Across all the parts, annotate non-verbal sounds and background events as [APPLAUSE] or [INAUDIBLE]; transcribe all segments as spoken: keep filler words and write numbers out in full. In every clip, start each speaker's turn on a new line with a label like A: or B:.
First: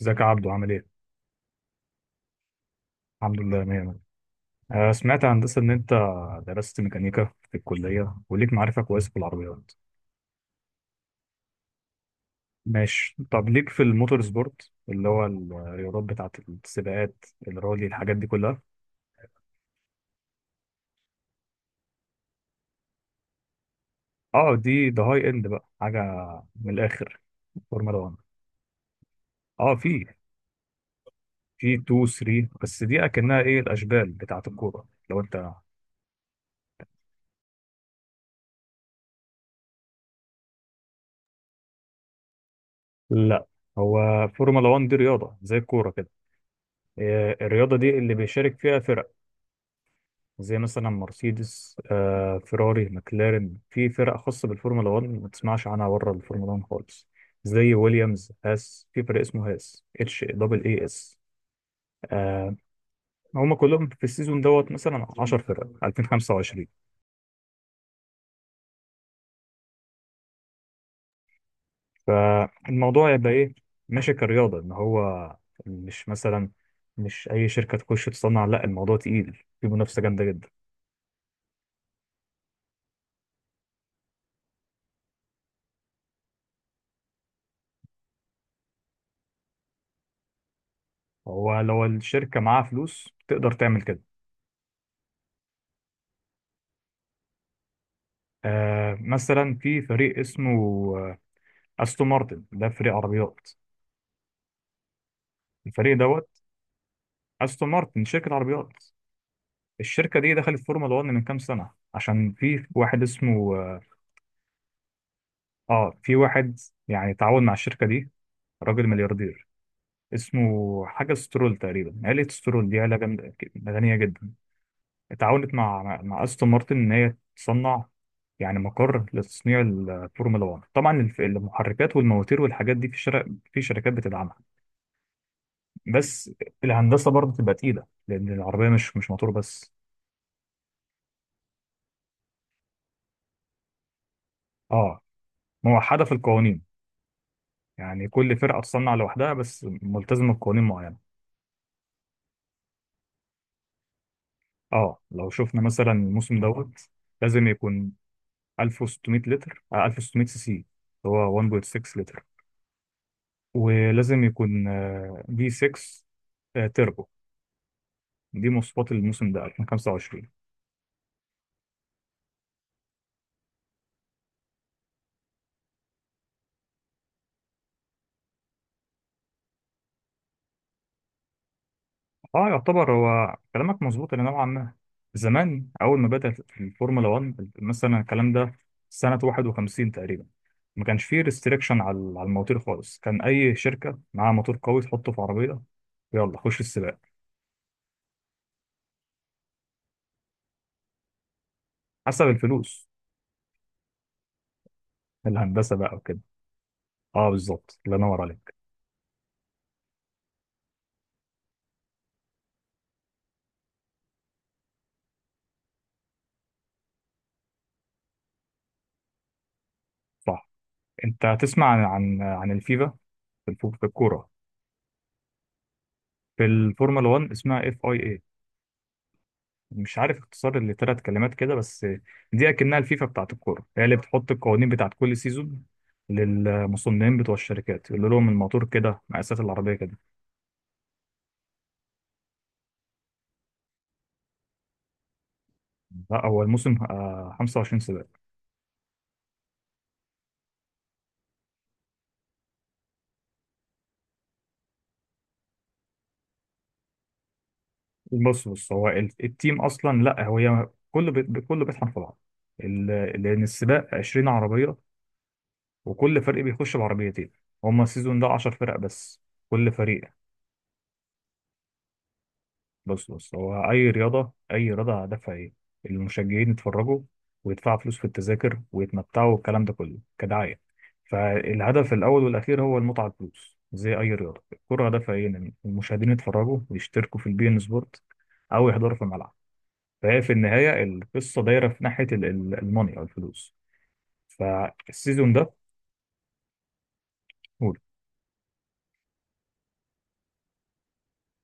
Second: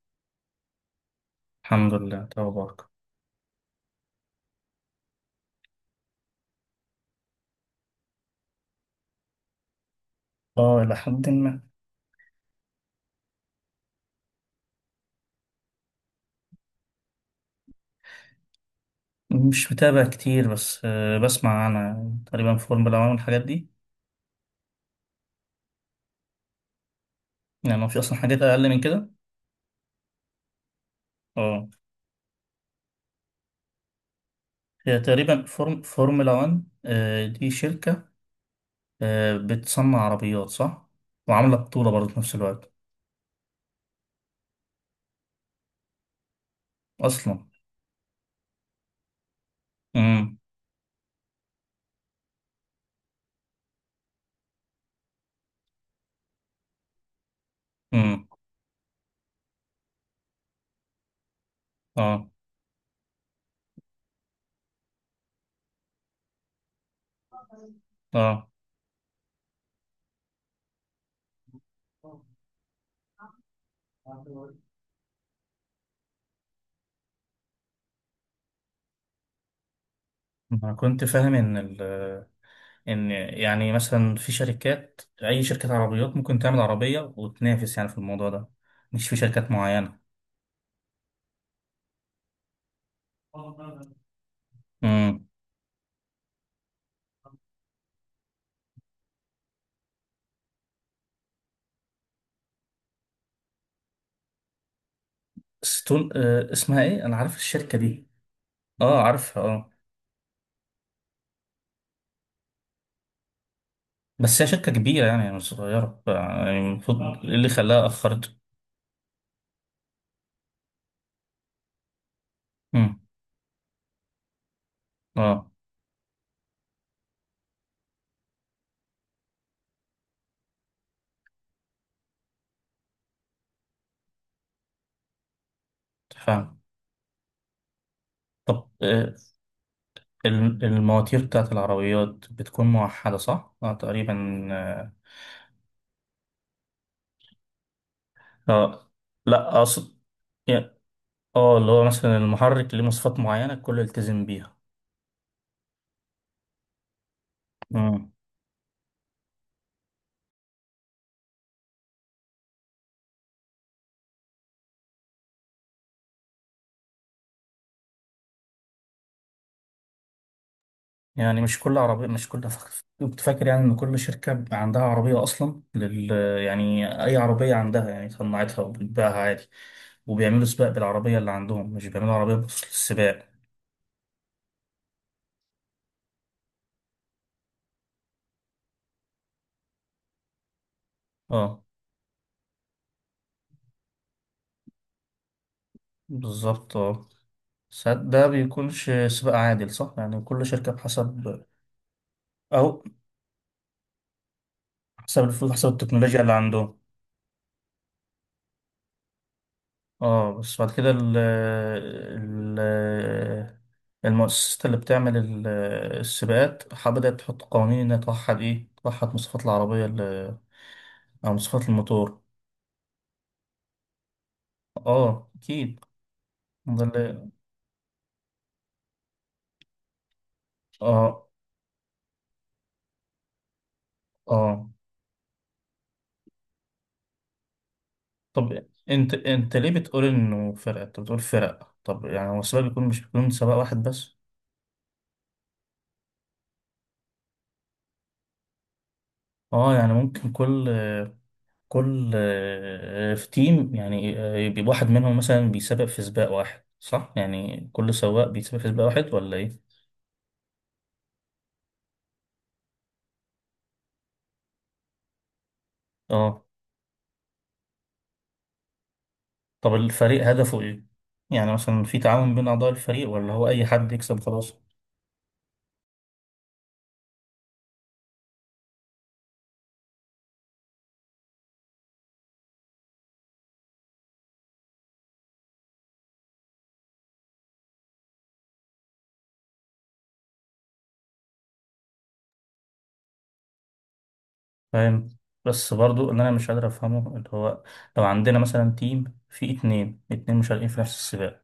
A: ازيك يا عبدو؟ عامل ايه؟
B: الحمد لله توبك.
A: الحمد لله، مية مية. آه، سمعت يا هندسة إن أنت درست ميكانيكا في الكلية وليك معرفة كويسة في العربيات.
B: اه إلى حد ما.
A: ماشي، طب ليك في الموتور سبورت اللي هو الرياضات بتاعة السباقات، الرالي، الحاجات دي كلها؟
B: مش متابع كتير، بس آه، بسمع أنا تقريبا فورمولا واحد والحاجات دي.
A: اه، دي ده هاي اند بقى، حاجة من الآخر.
B: يعني هو
A: فورمولا
B: في
A: واحد.
B: أصلا حاجات أقل من كده؟
A: اه، في
B: اه
A: في اثنين تلاتة، بس دي أكنها ايه، الأشبال بتاعة الكورة،
B: هي
A: لو
B: تقريبا
A: أنت.
B: فورم فورمولا واحد، آه، دي شركة، آه، بتصنع عربيات صح؟ وعاملة بطولة برضه في نفس الوقت
A: لا، هو فورمولا واحد دي رياضة زي الكورة كده. آه،
B: أصلا.
A: الرياضة دي اللي بيشارك فيها فرق،
B: امم.
A: زي مثلا مرسيدس، آه، فيراري، مclaren. في فرق خاصة بالفورمولا واحد ما تسمعش عنها بره الفورمولا واحد خالص، زي
B: امم.
A: ويليامز، هاس. في فرق اسمه هاس، اتش دبل اي اس.
B: اه.
A: آه. هم كلهم في السيزون دوت، مثلا عشر فرق، ألفين وخمسة وعشرين.
B: اه.
A: فالموضوع يبقى ايه؟ ماشي كرياضة، ان هو مش مثلا، مش اي شركة تخش تصنع، لا الموضوع تقيل، في منافسة جامدة جدا.
B: أنا كنت فاهم إن ال ان يعني مثلا في شركات، اي شركة عربيات ممكن تعمل عربية وتنافس يعني في الموضوع ده، مش في شركات معينة.
A: هو لو الشركة معاها فلوس تقدر تعمل كده.
B: امم.
A: آه، مثلا في فريق اسمه استون مارتن، ده فريق عربيات. الفريق
B: ستون،
A: دوت،
B: آه اسمها ايه، انا عارف
A: استون
B: الشركة
A: مارتن
B: دي.
A: شركه عربيات.
B: اه، عارفها، اه.
A: الشركه دي دخلت فورمولا واحد من كام سنه، عشان في واحد اسمه،
B: بس هي شركة كبيرة يعني، مش
A: اه
B: صغيرة
A: في واحد
B: يعني، المفروض
A: يعني
B: إيه
A: تعاون
B: اللي
A: مع الشركه
B: خلاها
A: دي،
B: اخرته؟
A: راجل ملياردير، اسمه حاجه سترول تقريبا. عيله سترول دي عيله
B: امم.
A: جامده، غنيه جدا.
B: اه.
A: اتعاونت مع مع مع استون مارتن ان هي تصنع يعني مقر لتصنيع الفورمولا واحد. طبعا الف- المحركات والمواتير والحاجات دي في شر... في شركات بتدعمها، بس
B: فاهم.
A: الهندسه برضه بتبقى تقيله، لان العربيه
B: طب
A: مش مش
B: آه
A: موتور بس.
B: الم- المواتير بتاعت العربيات بتكون موحدة صح؟ اه تقريبا. اه.
A: اه، موحده في القوانين، يعني كل فرقه
B: آه.
A: تصنع لوحدها،
B: لا
A: بس
B: اقصد
A: ملتزمه بقوانين
B: يعني
A: معينه.
B: اه اللي هو مثلا المحرك ليه مواصفات معينة الكل يلتزم بيها.
A: اه، لو شفنا مثلا الموسم دوت، لازم يكون
B: مم.
A: ألف وستمائة لتر، آه ألف وستمائة سي سي، هو واحد فاصلة ستة لتر. ولازم يكون في ست تربو. دي مواصفات الموسم ده ألفين وخمسة وعشرين.
B: يعني مش كل عربية، مش كل ف- كنت فاكر يعني إن كل شركة بيبقى عندها عربية أصلا لل... يعني أي عربية عندها يعني صنعتها وبتبيعها عادي، وبيعملوا سباق بالعربية اللي عندهم، مش بيعملوا عربية
A: اه
B: بخصوص
A: يعتبر،
B: السباق.
A: هو كلامك مظبوط الى نوعا ما. زمان اول ما بدات الفورمولا واحد، مثلا الكلام ده سنه واحد وخمسين تقريبا، ما كانش فيه
B: اه
A: ريستريكشن على على المواتير خالص. كان اي شركه معاها موتور قوي تحطه في عربيه، يلا خش
B: بالظبط
A: السباق.
B: اه. ساعات ده بيكونش سباق عادل صح؟ يعني كل شركة بحسب،
A: حسب
B: أو
A: الفلوس،
B: حسب الفلوس، حسب
A: الهندسه بقى وكده.
B: التكنولوجيا اللي عندهم.
A: اه بالظبط، الله ينور عليك.
B: اه. بس بعد كده ال ال المؤسسات اللي بتعمل ال- السباقات ح- بدأت تحط قوانين إنها توحد إيه، توحد مواصفات العربية ال-
A: صح، انت
B: أو
A: هتسمع
B: مواصفات
A: عن عن
B: الموتور.
A: عن الفيفا في الفو- في الكوره.
B: اه أكيد.
A: في
B: ده
A: الفورمولا
B: اللي
A: واحد اسمها اف اي اي، مش عارف اختصار لثلاث
B: اه.
A: كلمات كده بس. دي اكنها الفيفا بتاعت الكوره، هي اللي بتحط القوانين
B: اه.
A: بتاعت كل سيزون للمصنعين بتوع الشركات، يقول لهم الموتور
B: طب
A: كده،
B: أنت،
A: مقاسات
B: أنت ليه
A: العربيه كده.
B: بتقول إنه فرق أنت بتقول فرق، طب يعني هو السباق بيكون، مش بيكون سباق واحد بس؟
A: لا، هو الموسم آه، خمسة وعشرين سباق.
B: اه يعني ممكن كل كل آه، في تيم يعني، آه، يبقى واحد منهم مثلا بيسابق في سباق واحد صح؟ يعني كل سواق
A: بص
B: بيسابق في
A: بص،
B: سباق
A: هو ال-
B: واحد ولا
A: التيم
B: ايه؟
A: اصلا، لا هو هي كله بي- كله بيطحن في بعض. ال-، لان السباق عشرين عربيه، وكل فريق
B: اه.
A: بيخش بعربيتين. هما السيزون ده عشر فرق بس، كل
B: طب
A: فريق.
B: الفريق هدفه ايه؟ يعني مثلا في تعاون بين اعضاء الفريق
A: بص
B: ولا
A: بص،
B: هو اي
A: هو اي
B: حد يكسب
A: رياضه،
B: خلاص؟
A: اي رياضه هدفها ايه؟ المشجعين يتفرجوا ويدفعوا فلوس في التذاكر ويتمتعوا، والكلام ده كله كدعايه. فالهدف الاول والاخير هو المتعه، الفلوس. زي اي رياضه، الكره هدفها ايه؟ ان المشاهدين يتفرجوا ويشتركوا في البي ان سبورت او يحضروا في الملعب. فهي في النهايه القصه دايره في ناحيه ال- ال- الموني او الفلوس.
B: فاهم.
A: فالسيزون ده،
B: بس برضو اللي انا مش قادر افهمه اللي هو،
A: قول.
B: لو عندنا مثلا تيم فيه اتنين اتنين مشاركين في نفس السباق،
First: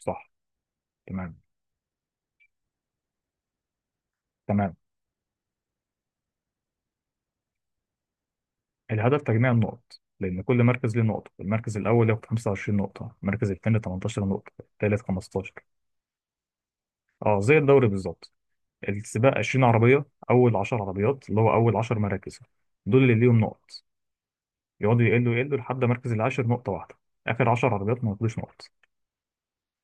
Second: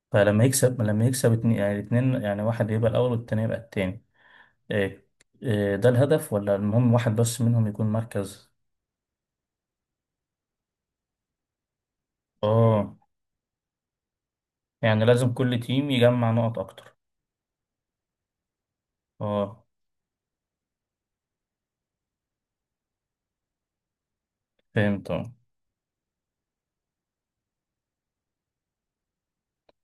A: صح.
B: فلما يكسب، لما يكسب
A: تمام،
B: اتنين يعني الاتنين، يعني واحد يبقى الاول والتاني يبقى التاني.
A: تمام.
B: إيه، إيه ده الهدف؟ ولا المهم واحد بس منهم يكون مركز؟
A: الهدف تجميع النقط، لأن كل مركز ليه نقطة. المركز الأول ياخد خمسة وعشرين
B: اه.
A: نقطة، المركز الثاني تمنتاشر نقطة، الثالث
B: يعني لازم
A: خمسة عشر.
B: كل تيم يجمع نقط اكتر.
A: اه زي الدوري بالظبط. السباق عشرين
B: اه
A: عربية، أول عشر عربيات اللي هو أول عشر مراكز، دول اللي ليهم نقط. يقعدوا
B: فهمت اه.
A: يقلوا يقلوا لحد مركز العاشر نقطة واحدة. آخر عشر عربيات ما ياخدوش نقط،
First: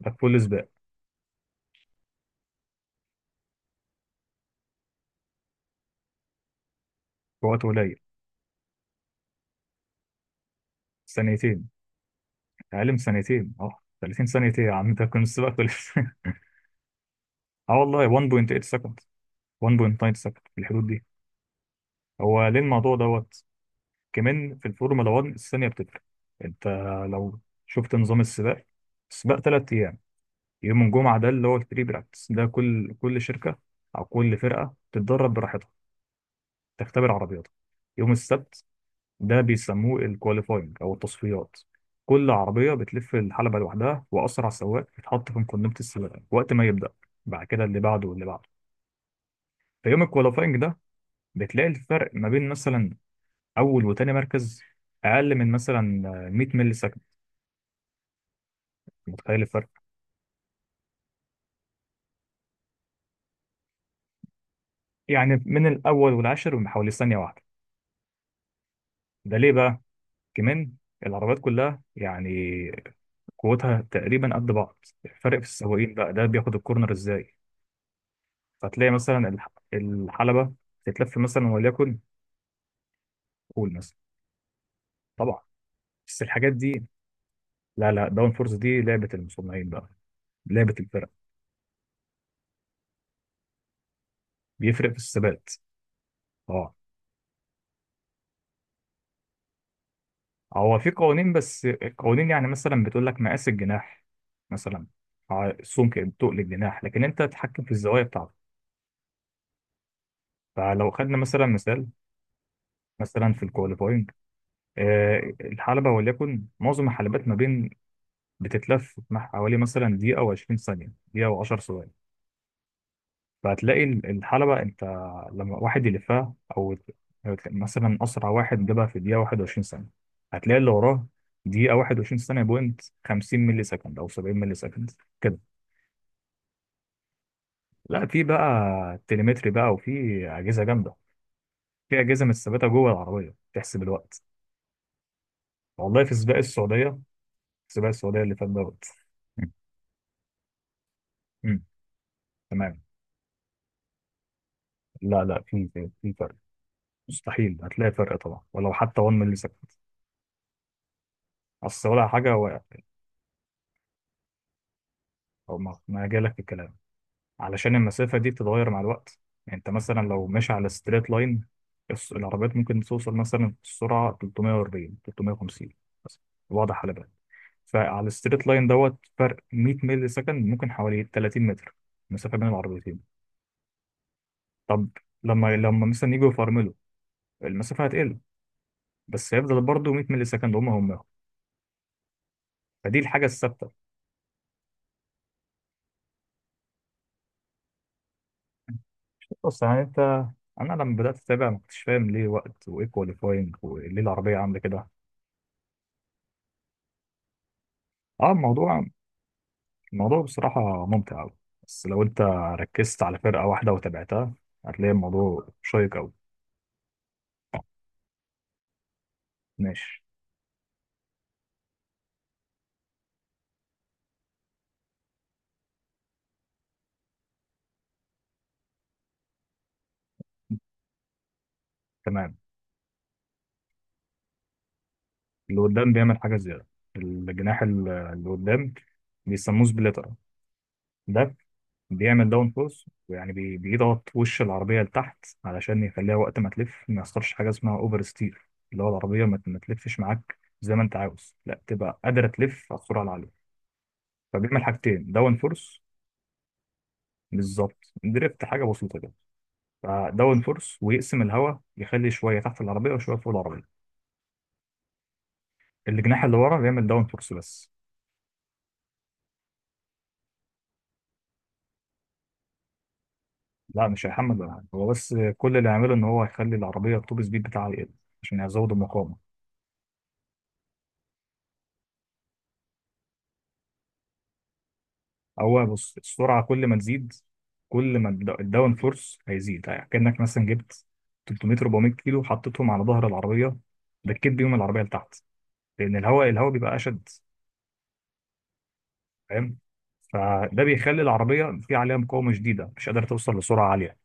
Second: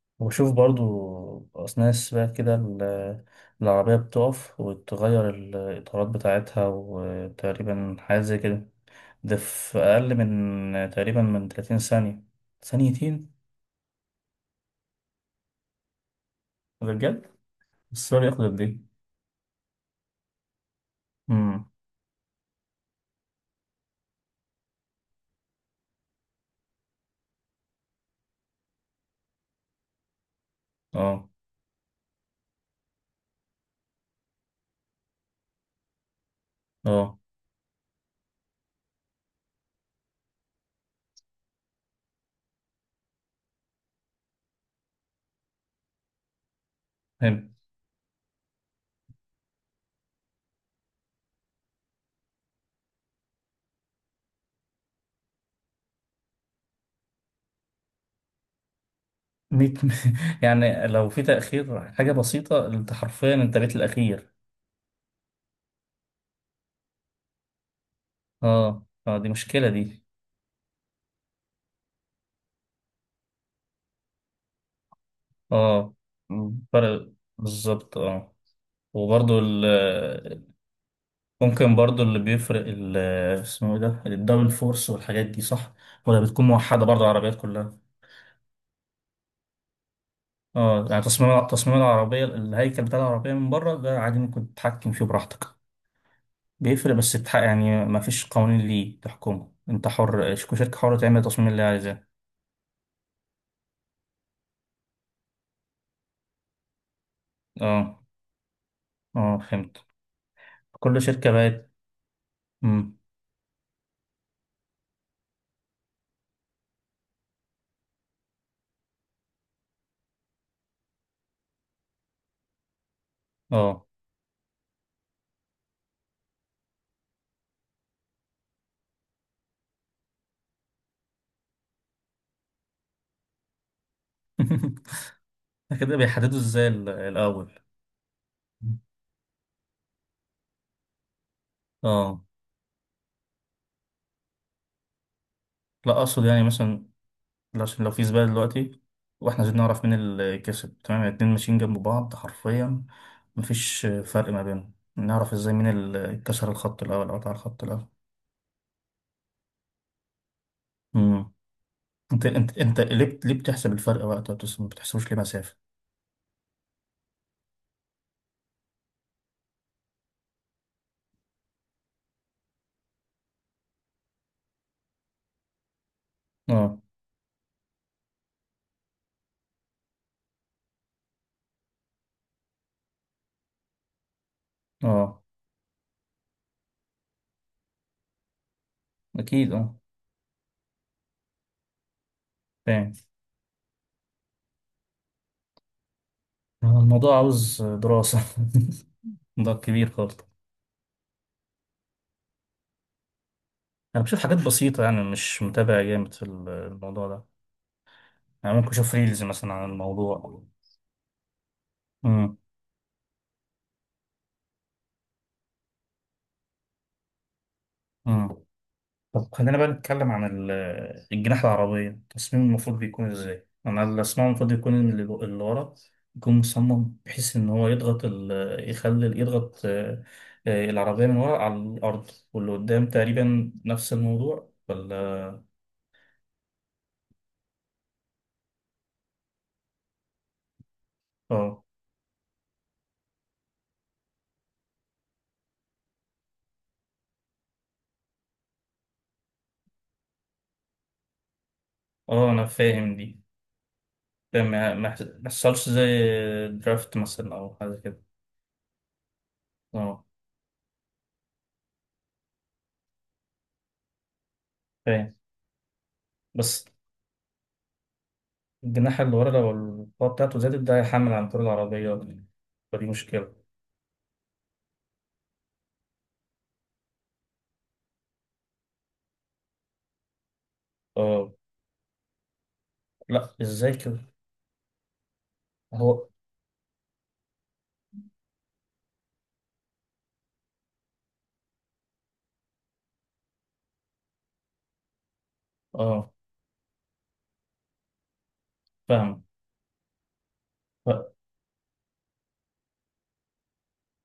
A: ده في كل
B: وشوف
A: سباق.
B: برضو اثناء السباق كده ال- العربية بتقف وتغير الاطارات بتاعتها
A: في وقت
B: وتقريبا
A: قليل.
B: حاجة زي كده. ده في اقل من تقريبا من
A: ثانيتين.
B: تلاتين ثانية؟
A: أقل من
B: ثانيتين؟
A: ثانيتين، اه. ثلاثين ثانية إيه يا عم، ده كان السباق خلص! [LAUGHS]
B: ده بجد؟
A: اه والله.
B: السؤال ياخد
A: واحد فاصلة تمنية
B: قد ايه؟
A: سكند، واحد فاصلة تسعة سكند، في الحدود دي.
B: امم.
A: هو ليه الموضوع دوت؟ كمان في الفورمولا واحد الثانية بتفرق. انت لو شفت نظام السباق، السباق ثلاث ايام. يوم الجمعة ده
B: اه.
A: اللي هو البري براكتس، ده كل كل شركة او كل فرقة تتدرب براحتها، تختبر
B: اه
A: عربياتها. يوم السبت، ده بيسموه الكواليفاينج او التصفيات. كل عربية بتلف الحلبة لوحدها، وأسرع سواق بيتحط في مقدمة السباق وقت ما يبدأ، بعد
B: فهمت.
A: كده اللي بعده واللي بعده. في يوم الكواليفاينج ده، بتلاقي الفرق ما بين مثلا أول وتاني مركز أقل من مثلا مية ملي. متخيل الفرق؟
B: مية [LAUGHS] يعني لو في تأخير حاجة بسيطة انت حرفيا انت بيت الاخير.
A: يعني من الاول والعاشر بحوالي ثانيه واحده.
B: اه. اه دي
A: ده ليه
B: مشكلة
A: بقى؟
B: دي.
A: كمان العربيات كلها يعني قوتها تقريبا قد بعض، الفرق في السواقين
B: اه.
A: بقى، ده بياخد
B: مم.
A: الكورنر
B: فرق.
A: ازاي.
B: بالظبط اه.
A: فتلاقي مثلا
B: وبرضو
A: الح-
B: ال-
A: الحلبه تتلف مثلا،
B: ممكن
A: وليكن،
B: برضو اللي بيفرق ال-
A: قول
B: اسمه ايه
A: مثلا،
B: ده، الدبل فورس والحاجات دي
A: طبعا.
B: صح؟ ولا
A: بس
B: بتكون
A: الحاجات دي،
B: موحدة برضو العربيات كلها؟
A: لا لا، داون فورس دي لعبه المصنعين بقى، لعبه
B: اه يعني
A: الفرق.
B: تصميم تصميم العربية، الهيكل بتاع العربية من بره ده عادي ممكن
A: بيفرق
B: تتحكم
A: في
B: فيه براحتك؟
A: الثبات. اه،
B: بيفرق، بس تتح- يعني ما فيش قوانين ليه تحكمه؟ انت حر،
A: هو
B: شركة
A: في
B: حرة تعمل
A: قوانين،
B: التصميم اللي
A: بس
B: هي عايزاه؟
A: القوانين يعني مثلا بتقول لك مقاس الجناح مثلا، ع- السمك تقل الجناح، لكن انت تتحكم في
B: اه.
A: الزوايا بتاعته.
B: اه فهمت.
A: فلو
B: كل
A: خدنا
B: شركة
A: مثلا
B: بقت.
A: مثال،
B: مم.
A: مثلا في الكواليفاينج، آه، الحلبة وليكن، معظم الحلبات ما بين، بتتلف مع حوالي مثلا دقيقة وعشرين ثانية، دقيقة وعشر ثواني. فهتلاقي
B: اه
A: ال- الحلبة، انت لما واحد يلفها، او مثلا اسرع واحد جابها في دقيقة واحد وعشرين ثانية، هتلاقي اللي وراه دقيقة واحد وعشرين ثانية بوينت خمسين ملي سكند او سبعين ملي سكند
B: [LAUGHS]
A: كده.
B: كده بيحددوا ازاي ال- الأول؟
A: لا، في بقى تليمتري بقى، وفي أجهزة جامدة، في
B: اه.
A: أجهزة متثبتة جوه العربية تحسب الوقت.
B: لا
A: والله في
B: اقصد
A: سباق
B: يعني مثلا،
A: السعودية،
B: عشان
A: السباق
B: لو في
A: السعودية
B: سباق
A: اللي فات
B: دلوقتي
A: دوت.
B: واحنا
A: مم.
B: عايزين نعرف مين اللي كسب، تمام الاتنين ماشيين
A: مم.
B: جنب بعض
A: تمام.
B: حرفيا، مفيش فرق ما بينهم،
A: لا
B: نعرف
A: لا،
B: ازاي مين
A: في في في
B: اللي
A: فرق،
B: كسر الخط الاول او قطع
A: مستحيل.
B: الخط الاول؟
A: هتلاقي فرق طبعا، ولو حتى واحد مللي سكند.
B: امم.
A: اصل ولا
B: انت
A: حاجه
B: انت
A: وقعت،
B: انت ليه بت- ليه بتحسب الفرق وقت، ما بتس- ما بتحسبوش ليه مسافة؟
A: او ما ما جالك في الكلام. علشان المسافه دي بتتغير مع الوقت. يعني انت مثلا لو ماشي على ستريت لاين، العربيات ممكن توصل مثلا السرعه تلتمية واربعين، تلتمية وخمسين، بس.
B: اه.
A: واضح على بالك؟ فعلى الستريت لاين دوت، فرق مية مللي سكند ممكن حوالي ثلاثين متر مسافه بين العربيتين. طب
B: اه
A: لما لما مثلا يجوا يفرملوا، المسافه هتقل، بس
B: اكيد
A: هيفضل
B: اه.
A: برضه مية مللي سكند، هم هم.
B: فاهم.
A: فدي الحاجه الثابته.
B: آه، الموضوع عاوز دراسة [LAUGHS] موضوع
A: بص يعني
B: كبير
A: انت،
B: خالص.
A: انا لما بدات اتابع ما كنتش فاهم ليه وقت، وايه كواليفاينج، وليه
B: انا بشوف
A: العربيه
B: حاجات
A: عامله
B: بسيطة
A: كده.
B: يعني، مش متابع جامد في الموضوع ده.
A: اه،
B: انا ممكن
A: الموضوع،
B: اشوف ريلز مثلا عن
A: الموضوع
B: الموضوع.
A: بصراحه ممتع قوي. بس لو انت ركزت على فرقه واحده وتابعتها، هتلاقي الموضوع شيق قوي.
B: امم. طب خلينا بقى
A: ماشي.
B: نتكلم عن ال- الجناح، العربية، التصميم المفروض بيكون ازاي؟ أنا اللي أسمعه المفروض يكون إن اللي اللي ورا يكون مصمم بحيث إن هو يضغط ال... يخلي يضغط آه، آه، العربية من ورا على الأرض،
A: تمام.
B: واللي قدام تقريبا نفس الموضوع ولا؟
A: اللي قدام بيعمل حاجه زياده، الجناح ال- اللي قدام، بيسموه سبليتر. ده
B: اه.
A: بيعمل داون فورس، ويعني بي- بيضغط وش العربية لتحت، علشان يخليها وقت ما تلف ما يحصلش حاجة اسمها اوفر ستير، اللي هو العربية ما ما تلفش معاك زي ما انت عاوز، لا تبقى قادرة
B: اه أنا
A: تلف على
B: فاهم
A: السرعة
B: دي.
A: العالية.
B: فاهم
A: فبيعمل
B: ما ما يحص-
A: حاجتين،
B: ما
A: داون
B: يحصلش
A: فورس.
B: زي درافت مثلا أو حاجة
A: بالظبط،
B: كده.
A: دريفت حاجة بسيطة كده.
B: اه.
A: فداون فورس، ويقسم الهواء، يخلي شوية تحت العربية وشوية فوق العربية.
B: فاهم.
A: الجناح اللي ورا
B: بس
A: بيعمل داون فورس بس.
B: الجناح اللي ورا لو القوة بتاعته زادت ده هيحمل عن طول العربية أكتر. فدي مشكلة.
A: لا، مش هيحمل ولا حاجة. هو بس كل اللي يعمله ان هو يخلي العربية التوب سبيد بتاعها يقل، عشان يزود المقاومة.
B: اه. لا ازاي كده؟
A: هو، بص،
B: هو
A: السرعة كل ما تزيد، كل ما الد- الداون فورس هيزيد. يعني كأنك مثلا جبت تلتمية، اربعمية كيلو حطيتهم على ظهر العربية، دكيت بيهم العربية لتحت، لأن
B: اه.
A: الهواء الهواء بيبقى أشد.
B: فاهم.
A: فاهم؟ فده بيخلي
B: ف-
A: العربية في عليها مقاومة شديدة، مش قادرة توصل لسرعة عالية.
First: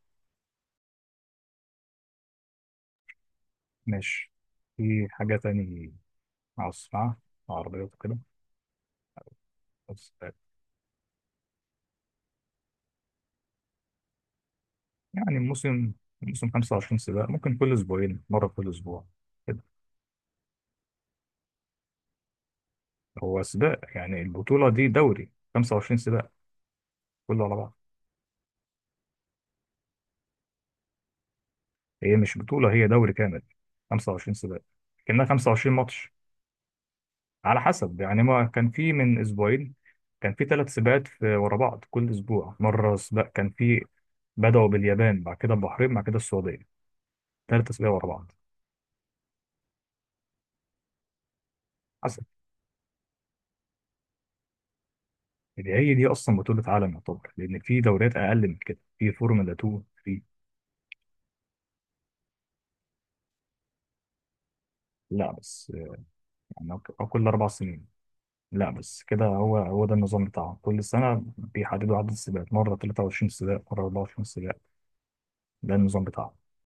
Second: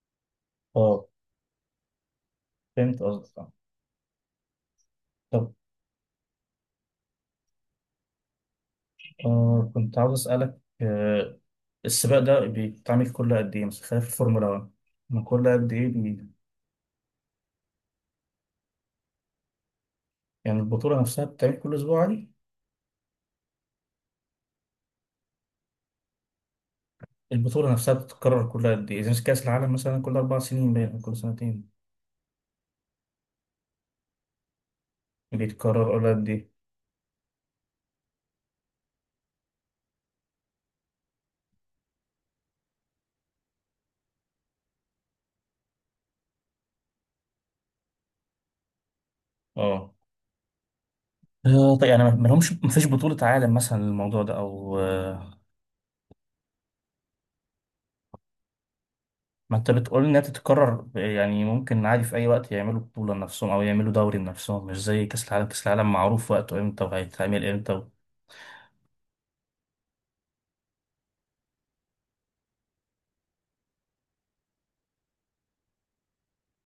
B: اه فهمت قصدك آه.
A: ماشي، في حاجة
B: طب
A: تاني عاوز أسمعها، عربيات وكده،
B: آه كنت
A: بس.
B: عاوز اسالك آه السباق ده بيتعمل كل قد ايه مثلا، خلاف الفورمولا واحد، من
A: يعني
B: كل قد ايه
A: الموسم
B: بي...؟
A: الموسم خمسة وعشرين سباق، ممكن كل أسبوعين مرة، كل أسبوع كده.
B: يعني البطوله نفسها بتتعمل كل اسبوع عادي؟
A: هو سباق، يعني البطولة دي دوري خمسة وعشرين سباق كله على
B: البطوله
A: بعض.
B: نفسها بتتكرر كل قد ايه؟ اذا كاس العالم مثلا كل اربع سنين باين أو كل سنتين؟
A: هي مش بطولة، هي دوري كامل خمسة وعشرين سباق، كأنها خمسة وعشرين
B: بيتكرر كل
A: ماتش.
B: قد ايه؟
A: على حسب، يعني ما كان في من أسبوعين كان في ثلاث سباقات في- ورا بعض، كل أسبوع مرة سباق كان في. بدأوا باليابان، بعد كده البحرين، بعد كده السعودية، ثلاث سباقات ورا بعض.
B: اه. آه، طيب يعني ما
A: حسب،
B: ما لهمش، ما فيش بطوله عالم مثلا للموضوع ده او؟
A: اللي هي دي أصلا بطولة عالم يعتبر، لأن في دوريات أقل من كده، في فورمولا
B: ما انت
A: اتنين،
B: بتقول
A: في.
B: انها تتكرر يعني ممكن عادي في اي وقت يعملوا بطولة لنفسهم او يعملوا دوري لنفسهم؟ مش زي كاس
A: لا
B: العالم، كاس
A: بس
B: العالم معروف وقته
A: يعني،
B: امتى
A: أو كل
B: وهيتعمل
A: أربع سنين،
B: امتى.
A: لا بس كده هو، هو ده النظام بتاعهم. كل سنة بيحددوا عدد السباقات، مرة تلاتة وعشرين سباق، مرة اربعة وعشرين سباق، ده النظام بتاعه.